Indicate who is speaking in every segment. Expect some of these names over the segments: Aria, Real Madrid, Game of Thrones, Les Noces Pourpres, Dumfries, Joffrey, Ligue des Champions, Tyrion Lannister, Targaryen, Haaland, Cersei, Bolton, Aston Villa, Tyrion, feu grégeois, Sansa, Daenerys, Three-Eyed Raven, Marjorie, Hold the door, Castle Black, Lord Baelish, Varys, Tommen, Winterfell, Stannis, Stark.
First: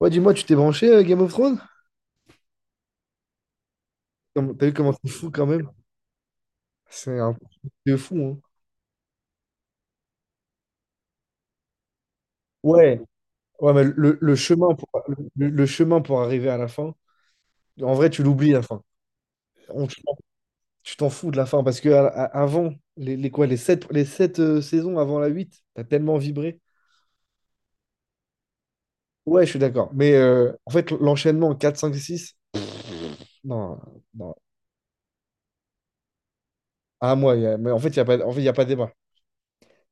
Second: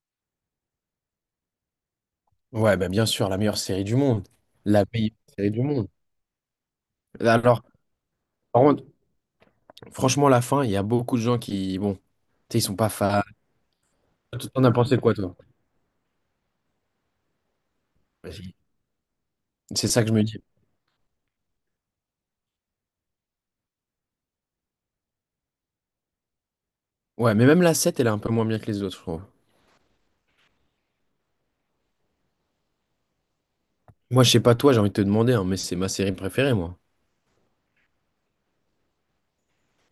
Speaker 1: Ouais, dis-moi, tu t'es branché Game of Thrones?
Speaker 2: Ouais, bah, bien sûr, la meilleure série du monde.
Speaker 1: T'as vu
Speaker 2: La
Speaker 1: comment c'est
Speaker 2: meilleure
Speaker 1: fou quand
Speaker 2: série du
Speaker 1: même?
Speaker 2: monde.
Speaker 1: C'est un
Speaker 2: Bah, alors,
Speaker 1: truc de fou, hein.
Speaker 2: par contre, franchement, la fin, il y a beaucoup de gens qui, bon, tu sais, ils sont pas
Speaker 1: Ouais,
Speaker 2: fans.
Speaker 1: ouais, mais le
Speaker 2: T'en as
Speaker 1: chemin pour,
Speaker 2: pensé quoi, toi?
Speaker 1: le chemin pour arriver à la fin, en vrai, tu l'oublies
Speaker 2: Vas-y.
Speaker 1: la fin. On-
Speaker 2: C'est ça que je me dis.
Speaker 1: tu t'en fous de la fin parce que avant, les quoi, les sept saisons avant la 8 t'as tellement vibré.
Speaker 2: Ouais, mais même la sept elle est un peu moins bien que les autres, je trouve.
Speaker 1: Ouais, je suis d'accord. Mais en fait, l'enchaînement 4 5 6 non,
Speaker 2: Moi, je
Speaker 1: non.
Speaker 2: sais pas toi, j'ai envie de te demander, hein, mais c'est ma série préférée, moi.
Speaker 1: À moi, mais en fait, il n'y a pas, en fait, il y a pas débat.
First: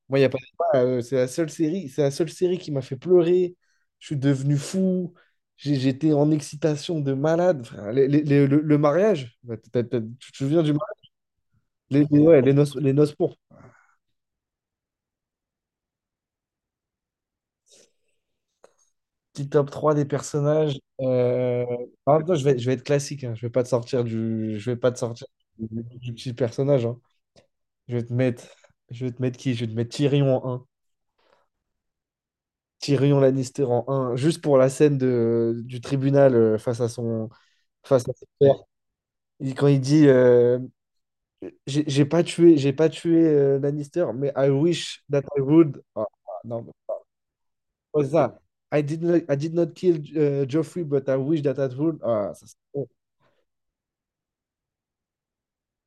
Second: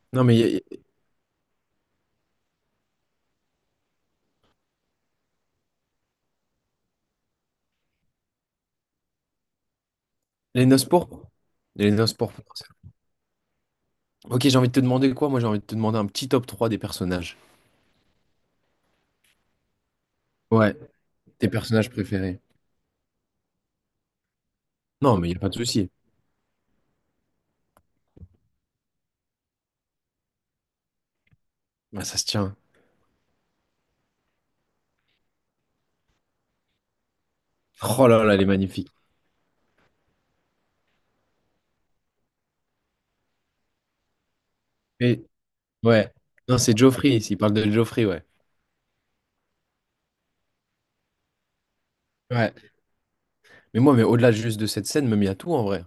Speaker 1: Moi, il
Speaker 2: Non,
Speaker 1: n'y a
Speaker 2: mais
Speaker 1: pas de débat, c'est la seule série qui m'a fait pleurer. Je suis devenu fou. J'étais en excitation de malade. Enfin, le mariage, bah, tu te souviens
Speaker 2: les
Speaker 1: du
Speaker 2: Noces
Speaker 1: mariage?
Speaker 2: Pourpres. Les Noces
Speaker 1: Ouais,
Speaker 2: Pourpres.
Speaker 1: les noces pourpres.
Speaker 2: Ok, j'ai envie de te demander quoi? Moi, j'ai envie de te demander un petit top 3 des personnages.
Speaker 1: Petit top 3 des
Speaker 2: Ouais,
Speaker 1: personnages.
Speaker 2: tes personnages
Speaker 1: En même temps,
Speaker 2: préférés.
Speaker 1: je vais être classique, hein. Je vais pas te
Speaker 2: Non,
Speaker 1: sortir
Speaker 2: mais il n'y a pas de
Speaker 1: du,
Speaker 2: souci.
Speaker 1: du petit personnage, hein. Je vais te mettre, je vais te mettre qui? Je vais te mettre Tyrion en 1.
Speaker 2: Bah, ça se tient.
Speaker 1: Tyrion Lannister en 1. Juste pour la scène du tribunal face à son,
Speaker 2: Oh
Speaker 1: face à
Speaker 2: là
Speaker 1: son
Speaker 2: là, elle est magnifique.
Speaker 1: quand il dit j'ai pas tué Lannister, mais I wish that
Speaker 2: Et
Speaker 1: I would. Ah,
Speaker 2: ouais.
Speaker 1: ah,
Speaker 2: Non,
Speaker 1: non, mais
Speaker 2: c'est Joffrey, s'il parle de
Speaker 1: pas
Speaker 2: Joffrey, ouais.
Speaker 1: ça. I did not kill Joffrey, but I wish that I would. Ah, ça,
Speaker 2: Ouais.
Speaker 1: c'est bon.
Speaker 2: Mais moi, mais au-delà juste de cette scène, même il y a tout en vrai.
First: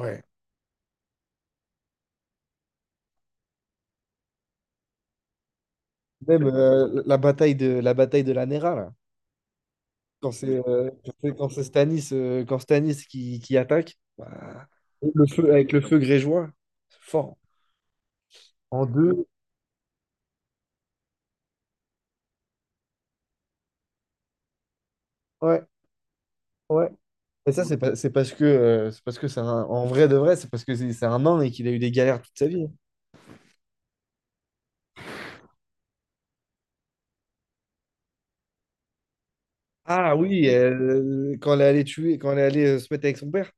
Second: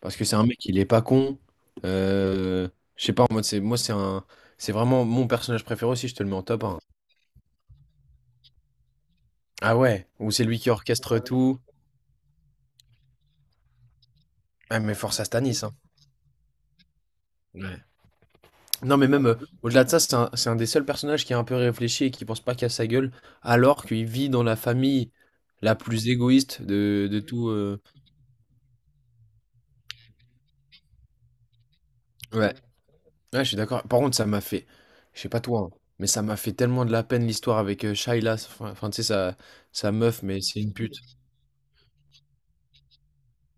Speaker 2: Parce que c'est un mec, il est pas con. Euh, je sais pas, en mode, c'est, moi, c'est un, c'est vraiment mon personnage préféré aussi, je te le mets en
Speaker 1: Même
Speaker 2: top 1.
Speaker 1: la bataille de la Nera, là.
Speaker 2: Ah ouais,
Speaker 1: Quand
Speaker 2: ou c'est
Speaker 1: c'est
Speaker 2: lui qui
Speaker 1: euh, quand
Speaker 2: orchestre
Speaker 1: c'est quand
Speaker 2: tout.
Speaker 1: c'est Stannis, quand Stannis qui attaque, bah,
Speaker 2: Ah, mais force à Stanis hein.
Speaker 1: avec le feu grégeois, fort.
Speaker 2: Ouais.
Speaker 1: En
Speaker 2: Non, mais même
Speaker 1: deux,
Speaker 2: au-delà de ça, c'est un des seuls personnages qui est un peu réfléchi et qui pense pas qu'à sa gueule, alors qu'il vit dans la famille
Speaker 1: ouais,
Speaker 2: la plus égoïste
Speaker 1: ouais.
Speaker 2: de tout.
Speaker 1: Et ça, c'est pas- c'est parce que c'est parce que c'est un, en vrai de vrai, c'est parce que c'est un nain et qu'il a eu des galères toute sa
Speaker 2: Ouais.
Speaker 1: vie.
Speaker 2: Ouais, je suis d'accord. Par contre, ça m'a fait, je sais pas toi, hein, mais ça m'a fait tellement de la peine l'histoire avec Shaila, enfin, tu sais, sa, sa
Speaker 1: Ah
Speaker 2: meuf, mais
Speaker 1: oui,
Speaker 2: c'est une pute.
Speaker 1: quand elle est allée se mettre avec son père.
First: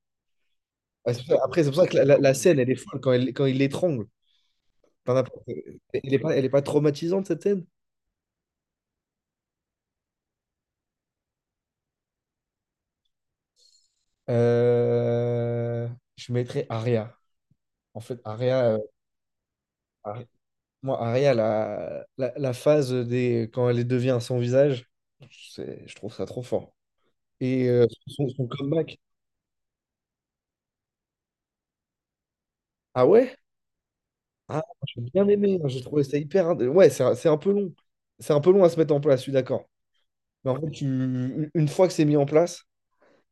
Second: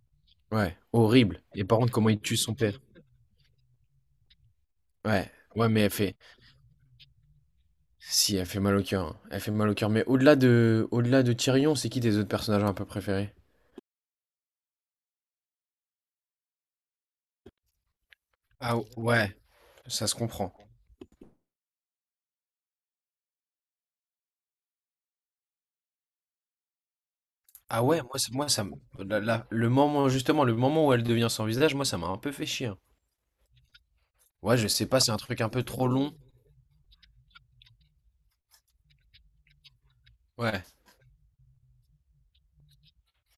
Speaker 2: Ouais,
Speaker 1: Ah,
Speaker 2: horrible.
Speaker 1: après,
Speaker 2: Et
Speaker 1: c'est
Speaker 2: par
Speaker 1: pour ça
Speaker 2: contre,
Speaker 1: que la,
Speaker 2: comment
Speaker 1: la-
Speaker 2: il
Speaker 1: la
Speaker 2: tue son
Speaker 1: scène, elle est
Speaker 2: père.
Speaker 1: folle quand, elle, quand il l'étrangle. T'en as
Speaker 2: Ouais,
Speaker 1: pas-
Speaker 2: ouais, mais elle
Speaker 1: Elle
Speaker 2: fait,
Speaker 1: est pas, elle est pas traumatisante, cette scène?
Speaker 2: si, elle fait mal au cœur, hein. Elle fait mal au cœur. Mais au-delà de Tyrion, c'est qui tes autres personnages un peu préférés?
Speaker 1: Euh, Je mettrais Aria. En fait,
Speaker 2: Ah ouais, ça se
Speaker 1: Aria-
Speaker 2: comprend.
Speaker 1: moi, Aria, la phase quand elle devient sans visage, je trouve ça trop fort. Et
Speaker 2: Ah ouais, moi, c'est-
Speaker 1: son,
Speaker 2: moi
Speaker 1: son
Speaker 2: ça, me-
Speaker 1: comeback.
Speaker 2: Là, là, le moment, justement, le moment où elle devient sans visage, moi, ça m'a un peu fait chier, hein.
Speaker 1: Ah ouais?
Speaker 2: Ouais, je
Speaker 1: Ah,
Speaker 2: sais pas,
Speaker 1: j'ai
Speaker 2: c'est un
Speaker 1: bien
Speaker 2: truc un peu
Speaker 1: aimé, hein, j'ai
Speaker 2: trop
Speaker 1: trouvé
Speaker 2: long.
Speaker 1: ça hyper. Ouais, c'est un peu long. C'est un peu long à se mettre en place, je suis d'accord. Mais
Speaker 2: Ouais.
Speaker 1: en fait, une fois que c'est mis en place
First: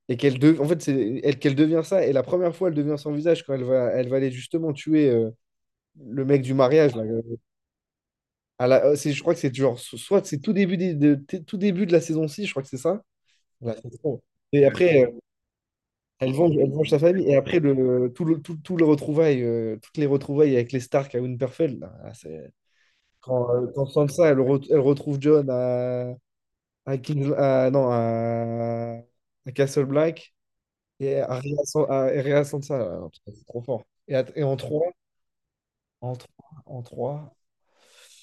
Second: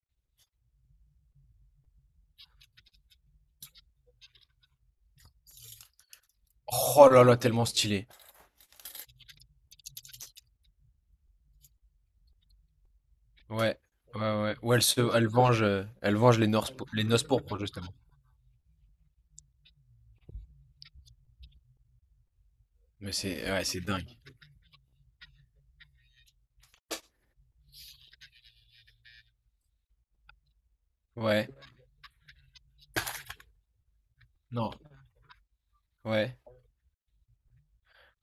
Speaker 1: et en fait, c'est elle qu'elle devient ça, et la première fois, elle devient sans visage quand elle va aller justement tuer le mec du mariage. Là,
Speaker 2: Oh là là, tellement stylé.
Speaker 1: je crois que c'est genre, soit c'est tout début de la saison 6, je crois que c'est ça. Là,
Speaker 2: Ouais,
Speaker 1: c'est trop.
Speaker 2: ouais, ouais.
Speaker 1: Et
Speaker 2: Ou
Speaker 1: après,
Speaker 2: elle
Speaker 1: elle
Speaker 2: venge les
Speaker 1: venge, elle
Speaker 2: norces
Speaker 1: venge sa
Speaker 2: les noces
Speaker 1: famille. Et
Speaker 2: pourpres
Speaker 1: après,
Speaker 2: justement.
Speaker 1: le, tout, tout le retrouvaille, toutes les retrouvailles avec les Stark à Winterfell, là, là, c'est.
Speaker 2: Mais c'est
Speaker 1: Quand,
Speaker 2: ouais,
Speaker 1: euh,
Speaker 2: c'est
Speaker 1: quand
Speaker 2: dingue.
Speaker 1: Sansa, elle retrouve John à, non, à Castle Black et à
Speaker 2: Ouais,
Speaker 1: À Rhea Sansa, là, non, putain, c'est trop fort. Et en
Speaker 2: non,
Speaker 1: 3 en
Speaker 2: ouais.
Speaker 1: trois en trois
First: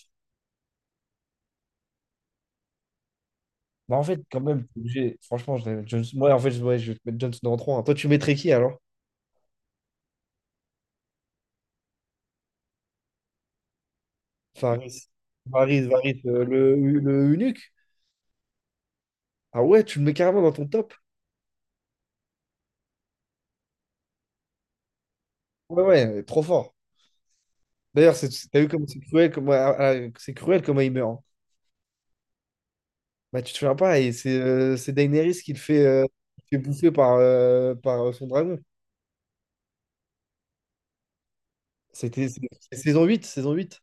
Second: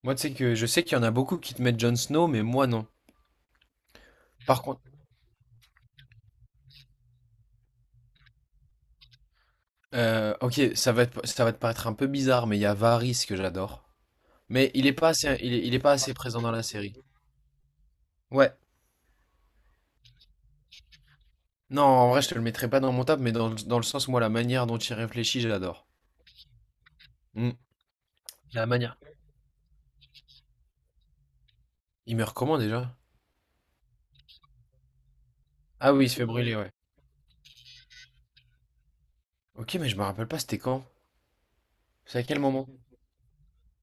Speaker 2: Moi, tu sais que je sais qu'il y en a beaucoup qui te mettent Jon Snow, mais moi non.
Speaker 1: Bah, en fait, quand
Speaker 2: Par
Speaker 1: même, t'es
Speaker 2: contre,
Speaker 1: obligé. Franchement, je vais mettre Jon- moi, en fait, je ouais, je vais te mettre Jon Snow en trois, hein. Toi, tu mettrais qui alors?
Speaker 2: OK, ça va te paraître un peu bizarre, mais il y a Varys que j'adore. Mais
Speaker 1: Varys.
Speaker 2: il est pas assez présent dans la
Speaker 1: Le,
Speaker 2: série.
Speaker 1: le eunuque.
Speaker 2: Ouais.
Speaker 1: Ah ouais, tu le mets carrément dans ton top.
Speaker 2: Non, en vrai, je te le mettrai pas dans mon top, mais dans le sens, moi, la manière dont il réfléchit, je
Speaker 1: Ouais,
Speaker 2: l'adore.
Speaker 1: ouais, trop fort.
Speaker 2: Mmh.
Speaker 1: D'ailleurs, t'as
Speaker 2: La
Speaker 1: vu comme
Speaker 2: manière.
Speaker 1: c'est cruel, comme c'est cruel comment il meurt, hein.
Speaker 2: Il meurt comment déjà?
Speaker 1: Bah, tu te souviens pas, et c'est Daenerys
Speaker 2: Ah oui, il se fait brûler,
Speaker 1: qui le fait
Speaker 2: ouais.
Speaker 1: bouffer par, son dragon.
Speaker 2: OK, mais je me rappelle pas, c'était quand? C'est à
Speaker 1: C'était
Speaker 2: quel
Speaker 1: c'est-
Speaker 2: moment?
Speaker 1: c'est saison 8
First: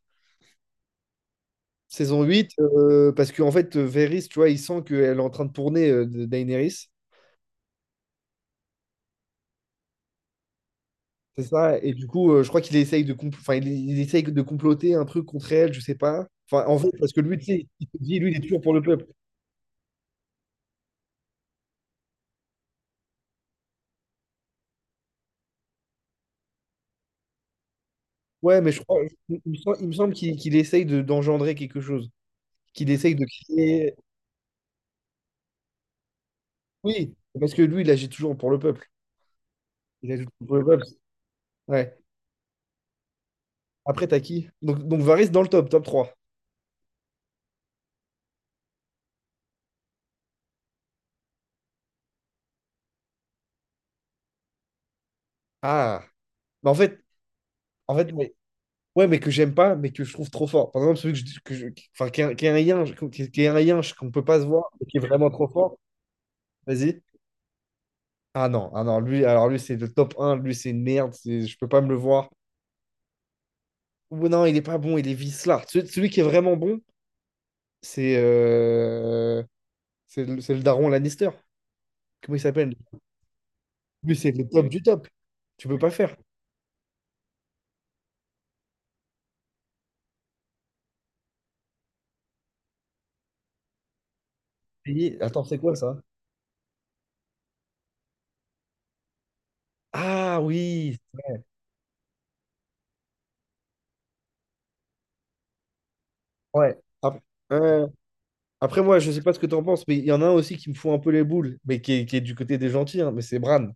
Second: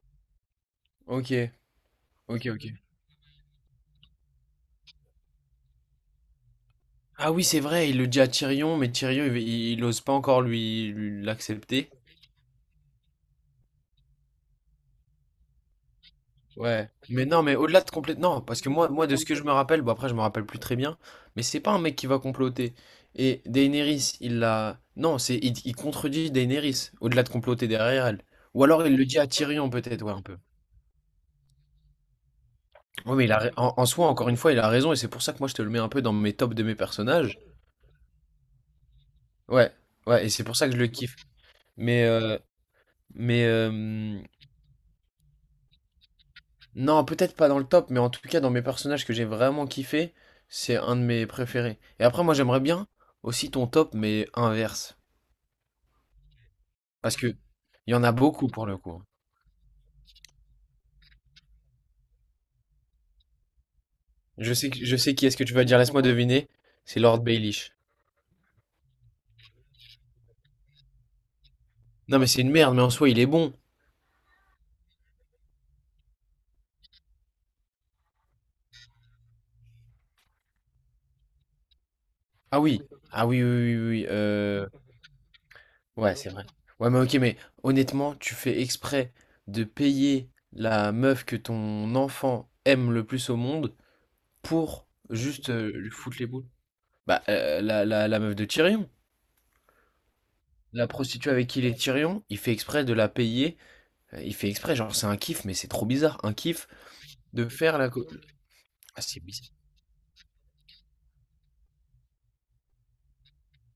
Speaker 2: OK. Ok, ok.
Speaker 1: Parce qu'en fait, Varys, tu vois, il sent qu'elle est en train de tourner, de Daenerys.
Speaker 2: Ah oui, c'est vrai, il le dit à Tyrion, mais Tyrion, il ose pas encore
Speaker 1: C'est ça,
Speaker 2: l'accepter.
Speaker 1: et du coup, je crois qu'il essaye enfin, il essaye de comploter un truc contre elle, je sais pas. Enfin, en
Speaker 2: Ouais.
Speaker 1: fait, parce que
Speaker 2: Mais
Speaker 1: lui,
Speaker 2: non,
Speaker 1: tu
Speaker 2: mais
Speaker 1: sais,
Speaker 2: au-delà
Speaker 1: il
Speaker 2: de
Speaker 1: se dit, lui,
Speaker 2: complètement...
Speaker 1: il
Speaker 2: Non,
Speaker 1: est
Speaker 2: parce
Speaker 1: toujours
Speaker 2: que
Speaker 1: pour le
Speaker 2: moi,
Speaker 1: peuple.
Speaker 2: moi, de ce que je me rappelle, bon après, je me rappelle plus très bien, mais c'est pas un mec qui va comploter. Et Daenerys, il l'a... Non, c'est il contredit Daenerys, au-delà de comploter derrière elle.
Speaker 1: Ouais,
Speaker 2: Ou
Speaker 1: mais je
Speaker 2: alors il
Speaker 1: crois,
Speaker 2: le dit à Tyrion,
Speaker 1: il me
Speaker 2: peut-être, ouais,
Speaker 1: semble
Speaker 2: un peu.
Speaker 1: qu'il essaye d'engendrer quelque chose, qu'il
Speaker 2: Ouais,
Speaker 1: essaye
Speaker 2: mais
Speaker 1: de
Speaker 2: en, en
Speaker 1: créer.
Speaker 2: soi, encore une fois, il a raison, et c'est pour ça que moi, je te le mets un peu dans mes tops de mes
Speaker 1: Oui,
Speaker 2: personnages.
Speaker 1: parce que lui, il agit toujours pour le peuple.
Speaker 2: Ouais,
Speaker 1: Il agit
Speaker 2: ouais, et c'est
Speaker 1: toujours
Speaker 2: pour
Speaker 1: pour le
Speaker 2: ça que je
Speaker 1: peuple.
Speaker 2: le kiffe.
Speaker 1: Ouais.
Speaker 2: Mais, euh, mais, euh,
Speaker 1: Après, t'as qui? Donc, Varese dans le top trois.
Speaker 2: Non, peut-être pas dans le top, mais en tout cas dans mes personnages que j'ai vraiment kiffé, c'est un de mes préférés. Et après, moi j'aimerais bien aussi ton top, mais inverse.
Speaker 1: Ah. Mais en fait,
Speaker 2: Parce que il y en a
Speaker 1: ouais.
Speaker 2: beaucoup pour le coup.
Speaker 1: Ouais, mais que j'aime pas, mais que je trouve trop fort. Par exemple, celui enfin, qui est un lien, qui est un lien qu'on peut pas se voir, mais
Speaker 2: Je
Speaker 1: qui est
Speaker 2: sais qui
Speaker 1: vraiment
Speaker 2: est-ce que
Speaker 1: trop
Speaker 2: tu vas dire,
Speaker 1: fort.
Speaker 2: laisse-moi deviner. C'est
Speaker 1: Vas-y.
Speaker 2: Lord Baelish.
Speaker 1: Ah non, ah non, alors lui, c'est le top un, lui, c'est une merde, je peux pas me le
Speaker 2: Non, mais
Speaker 1: voir.
Speaker 2: c'est une merde, mais en soi il est bon.
Speaker 1: Ou non, il est pas bon, il est vicelard. Celui qui est vraiment bon, c'est euh, c'est le daron Lannister. Comment il
Speaker 2: Ah
Speaker 1: s'appelle?
Speaker 2: oui, ah oui, oui, oui. oui,
Speaker 1: Lui, c'est le
Speaker 2: euh,
Speaker 1: top du top. Tu peux pas
Speaker 2: ouais,
Speaker 1: faire.
Speaker 2: c'est vrai. Ouais, mais ok, mais honnêtement, tu fais exprès de payer la meuf que ton enfant aime le plus au monde pour
Speaker 1: Attends,
Speaker 2: juste
Speaker 1: c'est quoi
Speaker 2: lui
Speaker 1: ça?
Speaker 2: foutre les boules. Bah, la meuf de Tyrion,
Speaker 1: Ah
Speaker 2: la
Speaker 1: oui,
Speaker 2: prostituée avec qui il est Tyrion, il fait exprès de la payer, il fait exprès, genre, c'est un kiff, mais c'est trop bizarre, un kiff
Speaker 1: ouais.
Speaker 2: de faire
Speaker 1: Euh,
Speaker 2: la co
Speaker 1: Après, moi,
Speaker 2: ah
Speaker 1: je
Speaker 2: c'est
Speaker 1: sais pas ce que
Speaker 2: bizarre.
Speaker 1: tu en penses, mais il y en a un aussi qui me fout un peu les boules, mais qui est du côté des gentils, hein, mais c'est Bran.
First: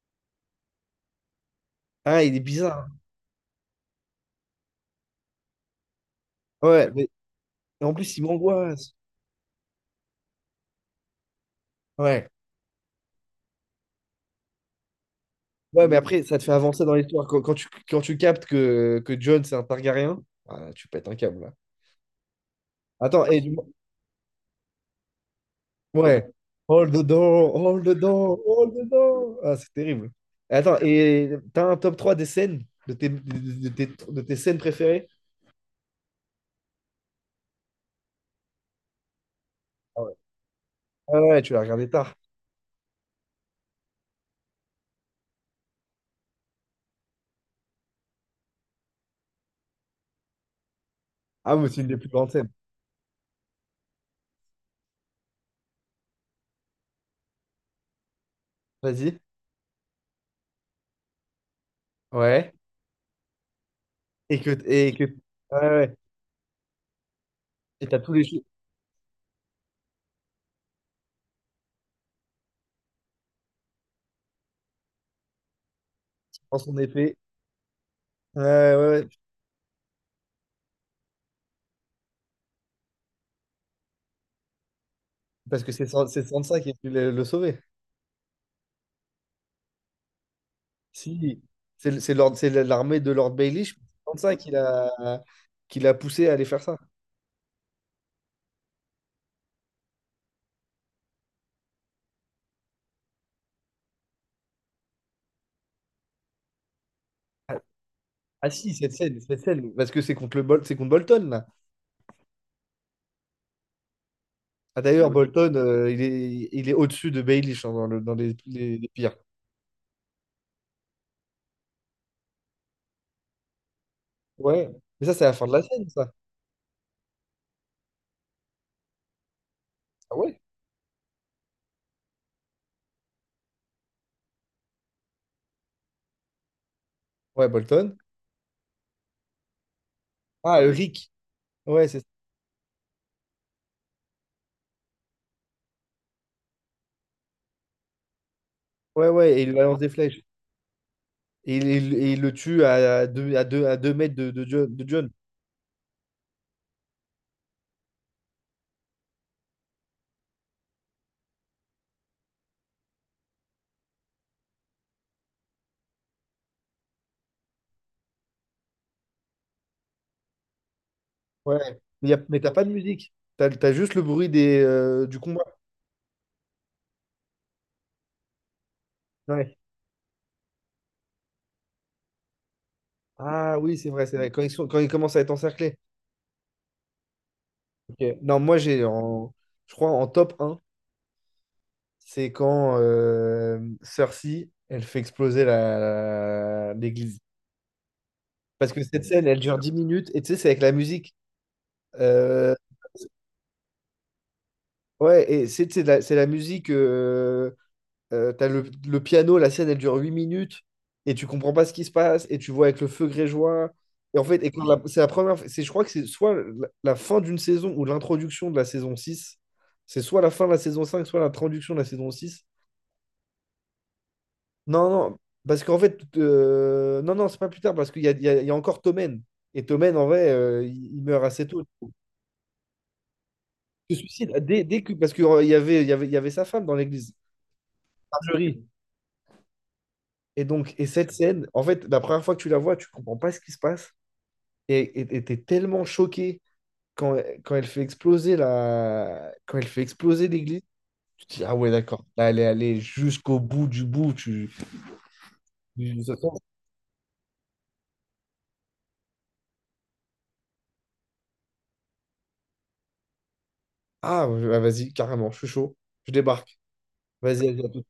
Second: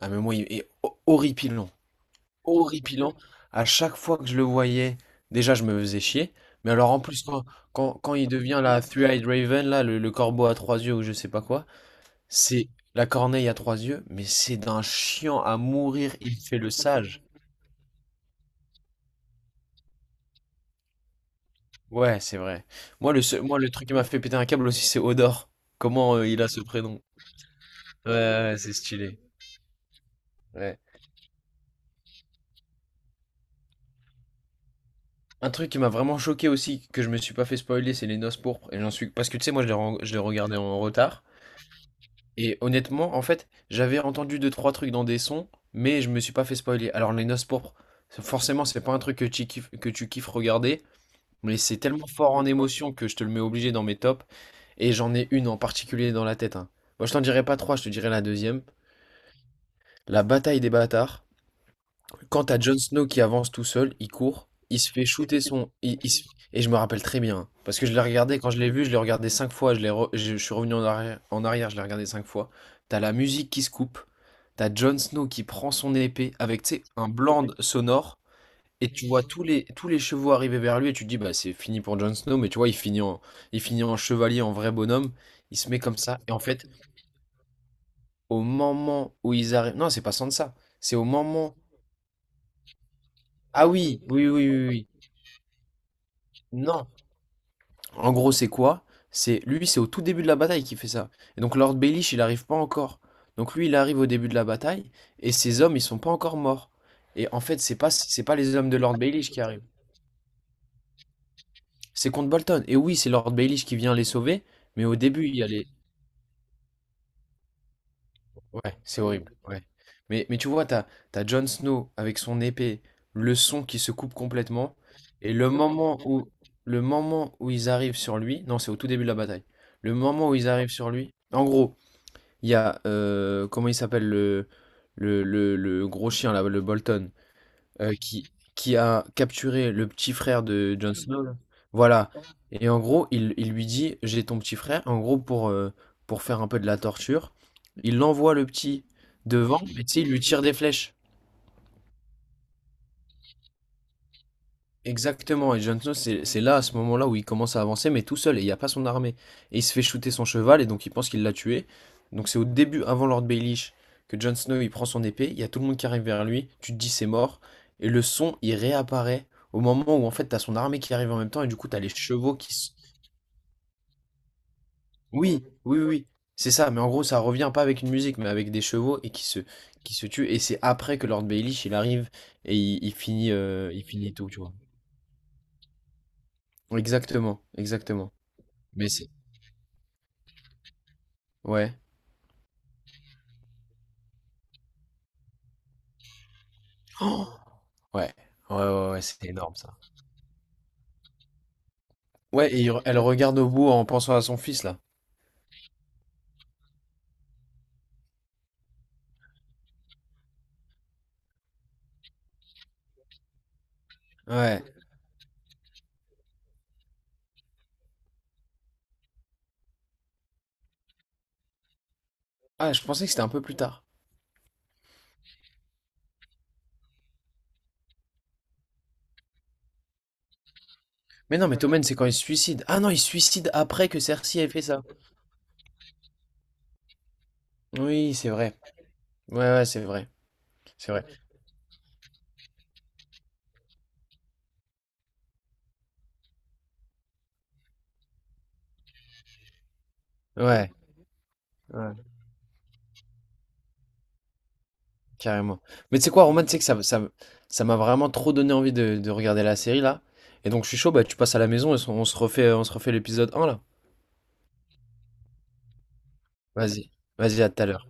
Speaker 2: Ah mais moi, il est ho horripilant,
Speaker 1: Ah, il est bizarre,
Speaker 2: horripilant. À chaque fois que je le voyais, déjà, je me faisais chier,
Speaker 1: hein.
Speaker 2: mais alors,
Speaker 1: Ouais,
Speaker 2: en plus,
Speaker 1: et en
Speaker 2: quand
Speaker 1: plus, il
Speaker 2: il devient la
Speaker 1: m'angoisse.
Speaker 2: Three-Eyed Raven, là, le corbeau à 3 yeux ou je sais pas quoi,
Speaker 1: Ouais.
Speaker 2: c'est la corneille à 3 yeux, mais c'est d'un chiant à
Speaker 1: Ouais, mais
Speaker 2: mourir,
Speaker 1: après,
Speaker 2: il
Speaker 1: ça te fait
Speaker 2: fait le
Speaker 1: avancer dans
Speaker 2: sage.
Speaker 1: l'histoire. Quand tu captes que Jon, c'est un Targaryen, ah, là, tu pètes un câble, là.
Speaker 2: Ouais, c'est vrai.
Speaker 1: Attends, et
Speaker 2: Moi, le truc qui m'a fait péter un câble aussi, c'est Odor. Comment
Speaker 1: ouais.
Speaker 2: il a ce
Speaker 1: Hold
Speaker 2: prénom?
Speaker 1: the door, hold the
Speaker 2: Ouais,
Speaker 1: door,
Speaker 2: ouais, ouais, c'est
Speaker 1: hold the
Speaker 2: stylé.
Speaker 1: door. Ah, c'est terrible.
Speaker 2: Ouais.
Speaker 1: Attends, et t'as un top 3 des scènes, de tes scènes préférées?
Speaker 2: Un truc qui m'a vraiment choqué aussi, que je me suis pas fait spoiler, c'est les Noces Pourpres. Et j'en suis... Parce que tu sais, moi,
Speaker 1: Ah
Speaker 2: je
Speaker 1: ouais,
Speaker 2: l'ai regardé en
Speaker 1: ah
Speaker 2: retard.
Speaker 1: ouais, tu l'as regardé tard.
Speaker 2: Et honnêtement, en fait, j'avais entendu deux, trois trucs dans des sons, mais je me suis pas fait spoiler. Alors, les Noces Pourpres, c'est- forcément, c'est pas un truc que tu kiffes regarder,
Speaker 1: Ah,
Speaker 2: mais
Speaker 1: mais
Speaker 2: c'est
Speaker 1: c'est une des
Speaker 2: tellement
Speaker 1: plus grandes
Speaker 2: fort en
Speaker 1: scènes.
Speaker 2: émotion que je te le mets obligé dans mes tops. Et j'en ai une en particulier dans la tête, hein. Moi, je t'en dirai pas trois, je te dirai la deuxième.
Speaker 1: Vas-y.
Speaker 2: La bataille des bâtards. Quand
Speaker 1: Ouais.
Speaker 2: t'as Jon Snow qui avance tout seul, il court, il se
Speaker 1: Et
Speaker 2: fait
Speaker 1: que
Speaker 2: shooter
Speaker 1: ouais,
Speaker 2: son...
Speaker 1: ouais.
Speaker 2: Et je me rappelle très bien, parce que
Speaker 1: Et
Speaker 2: je
Speaker 1: t'as
Speaker 2: l'ai
Speaker 1: tous les
Speaker 2: regardé,
Speaker 1: cheveux
Speaker 2: quand je l'ai vu, je l'ai regardé cinq fois, je, l'ai re- je suis revenu en arrière, je l'ai regardé cinq fois. T'as la musique qui se coupe, t'as Jon Snow qui prend son épée
Speaker 1: dans
Speaker 2: avec, tu
Speaker 1: son
Speaker 2: sais, un
Speaker 1: épée.
Speaker 2: blanc sonore,
Speaker 1: Ouais, ouais,
Speaker 2: et tu
Speaker 1: ouais.
Speaker 2: vois tous les chevaux arriver vers lui, et tu te dis, bah c'est fini pour Jon Snow, mais tu vois, il finit en chevalier, en vrai bonhomme, il
Speaker 1: Parce
Speaker 2: se
Speaker 1: que
Speaker 2: met
Speaker 1: c'est
Speaker 2: comme ça,
Speaker 1: C'est
Speaker 2: et en
Speaker 1: Sansa
Speaker 2: fait,
Speaker 1: qui a pu le sauver.
Speaker 2: au moment où ils arrivent... Non, c'est pas Sansa, c'est au
Speaker 1: Si
Speaker 2: moment
Speaker 1: c'est l'armée de Lord
Speaker 2: ah
Speaker 1: Baelish. C'est
Speaker 2: oui, oui,
Speaker 1: Sansa
Speaker 2: oui, oui, oui.
Speaker 1: qui l'a poussé à aller faire ça.
Speaker 2: Non. En gros, c'est quoi? C'est lui, c'est au tout début de la bataille qui fait ça. Et donc Lord Baelish, il n'arrive pas encore. Donc lui, il arrive au début de la bataille et ses hommes, ils sont pas encore morts. Et en fait,
Speaker 1: Ah,
Speaker 2: c'est pas
Speaker 1: ah
Speaker 2: les hommes
Speaker 1: si
Speaker 2: de
Speaker 1: cette
Speaker 2: Lord
Speaker 1: scène
Speaker 2: Baelish
Speaker 1: cette
Speaker 2: qui arrivent.
Speaker 1: scène parce que c'est contre Bolton là.
Speaker 2: C'est contre Bolton. Et oui, c'est Lord Baelish qui vient les sauver,
Speaker 1: Ah,
Speaker 2: mais au
Speaker 1: d'ailleurs
Speaker 2: début, il y a
Speaker 1: Bolton,
Speaker 2: les
Speaker 1: il est au-dessus de Baelish, hein, dans le dans les,
Speaker 2: ouais,
Speaker 1: les, les
Speaker 2: c'est
Speaker 1: pires.
Speaker 2: horrible, ouais. Mais tu vois, t'as, t'as Jon Snow avec son épée, le son qui se coupe
Speaker 1: Ouais.
Speaker 2: complètement,
Speaker 1: Mais ça, c'est
Speaker 2: et
Speaker 1: la fin de la scène, ça.
Speaker 2: le moment où ils arrivent sur lui, non, c'est au tout début de la bataille, le
Speaker 1: Ah
Speaker 2: moment où
Speaker 1: ouais.
Speaker 2: ils arrivent sur lui, en gros, il y a, comment il s'appelle, le gros chien là, le Bolton,
Speaker 1: Ouais,
Speaker 2: heu,
Speaker 1: Bolton.
Speaker 2: qui qui a capturé le petit frère
Speaker 1: Ah,
Speaker 2: de Jon
Speaker 1: Rick.
Speaker 2: Snow là.
Speaker 1: Ouais, c'est
Speaker 2: Voilà et en gros, il lui dit: «J'ai ton petit frère». En gros, pour faire un peu de la torture, il envoie le petit
Speaker 1: ouais, ouais, et il
Speaker 2: devant,
Speaker 1: balance
Speaker 2: mais
Speaker 1: des
Speaker 2: tu sais, il lui
Speaker 1: flèches.
Speaker 2: tire des flèches.
Speaker 1: Et, il le tue à 2 mètres de John,
Speaker 2: Exactement, et Jon Snow, c'est là, à ce moment-là, où il commence à avancer, mais tout seul, et il n'y a pas son armée. Et il se fait shooter son cheval, et donc il pense qu'il l'a tué. Donc c'est au début, avant Lord Baelish, que Jon Snow, il prend son épée, il y a tout le monde qui arrive vers lui, tu te dis c'est mort, et le son, il réapparaît au moment où, en fait, t'as son armée qui arrive en même temps, et du
Speaker 1: Ouais.
Speaker 2: coup, t'as les
Speaker 1: Mais,
Speaker 2: chevaux
Speaker 1: t'as
Speaker 2: qui
Speaker 1: pas
Speaker 2: se...
Speaker 1: de musique. T'as juste le bruit du combat.
Speaker 2: Oui, oui, oui, oui, c'est ça, mais en gros, ça revient pas avec une musique, mais avec des chevaux, et
Speaker 1: Ouais.
Speaker 2: qui se tuent, et c'est après que Lord Baelish, il arrive, et
Speaker 1: Ah oui,
Speaker 2: il
Speaker 1: c'est vrai,
Speaker 2: finit
Speaker 1: c'est
Speaker 2: tout,
Speaker 1: vrai.
Speaker 2: tu
Speaker 1: Quand ils,
Speaker 2: vois.
Speaker 1: sont- quand ils commencent à être encerclés.
Speaker 2: Exactement, exactement.
Speaker 1: Ok. Non, moi
Speaker 2: Mais c'est...
Speaker 1: je crois en top un
Speaker 2: Ouais.
Speaker 1: c'est quand Cersei, elle fait exploser l'église.
Speaker 2: Oh ouais. Ouais,
Speaker 1: Parce que
Speaker 2: ouais, ouais,
Speaker 1: cette
Speaker 2: c'est
Speaker 1: scène, elle
Speaker 2: énorme
Speaker 1: dure 10
Speaker 2: ça.
Speaker 1: minutes, et tu sais, c'est avec la musique.
Speaker 2: Ouais,
Speaker 1: Euh,
Speaker 2: elle regarde au bout en pensant à son fils là.
Speaker 1: ouais, et c'est la musique, t'as le piano, la scène, elle dure 8 minutes, et tu comprends pas ce qui se passe, et tu vois avec le feu grégeois. Et en fait, et
Speaker 2: Ouais.
Speaker 1: quand la- c'est la première, c'est, je crois que c'est soit la fin d'une saison ou l'introduction de la saison 6. C'est soit la fin de la saison 5 soit l'introduction de la saison 6.
Speaker 2: Ah, je pensais que c'était un peu plus tard.
Speaker 1: Non, non, parce qu'en fait, non, non, c'est pas plus tard, parce qu'il y a, il y a- il y a encore Tommen. Et Tommen, en vrai, il meurt
Speaker 2: Mais non,
Speaker 1: assez
Speaker 2: mais
Speaker 1: tôt.
Speaker 2: Tommen, c'est quand il se suicide. Ah non, il se suicide après
Speaker 1: Il
Speaker 2: que
Speaker 1: se suicide
Speaker 2: Cersei ait fait ça.
Speaker 1: parce qu'il y avait, il y avait, il y avait sa femme dans l'église,
Speaker 2: Oui, c'est vrai.
Speaker 1: Marjorie.
Speaker 2: Ouais, ouais, c'est vrai.
Speaker 1: Et donc,
Speaker 2: C'est vrai.
Speaker 1: cette scène, en fait, la première fois que tu la vois, tu comprends pas ce qui se passe. Et tellement choqué quand, quand elle fait exploser l'église,
Speaker 2: Ouais.
Speaker 1: tu te dis, ah ouais, d'accord,
Speaker 2: Ouais.
Speaker 1: là, elle est allée jusqu'au bout du bout.
Speaker 2: Carrément. Mais
Speaker 1: Tu-
Speaker 2: tu sais
Speaker 1: ça
Speaker 2: quoi,
Speaker 1: sent-
Speaker 2: Roman, tu sais que ça m'a vraiment trop donné envie de regarder la série là. Et donc je suis chaud, bah tu passes à la maison et on se refait l'épisode un là.
Speaker 1: Ah, ouais, ah, vas-y, carrément, je suis chaud, je débarque.
Speaker 2: Vas-y. Vas-y,
Speaker 1: Vas-y,
Speaker 2: à
Speaker 1: vas-y,
Speaker 2: tout à
Speaker 1: à tout de
Speaker 2: l'heure.
Speaker 1: suite.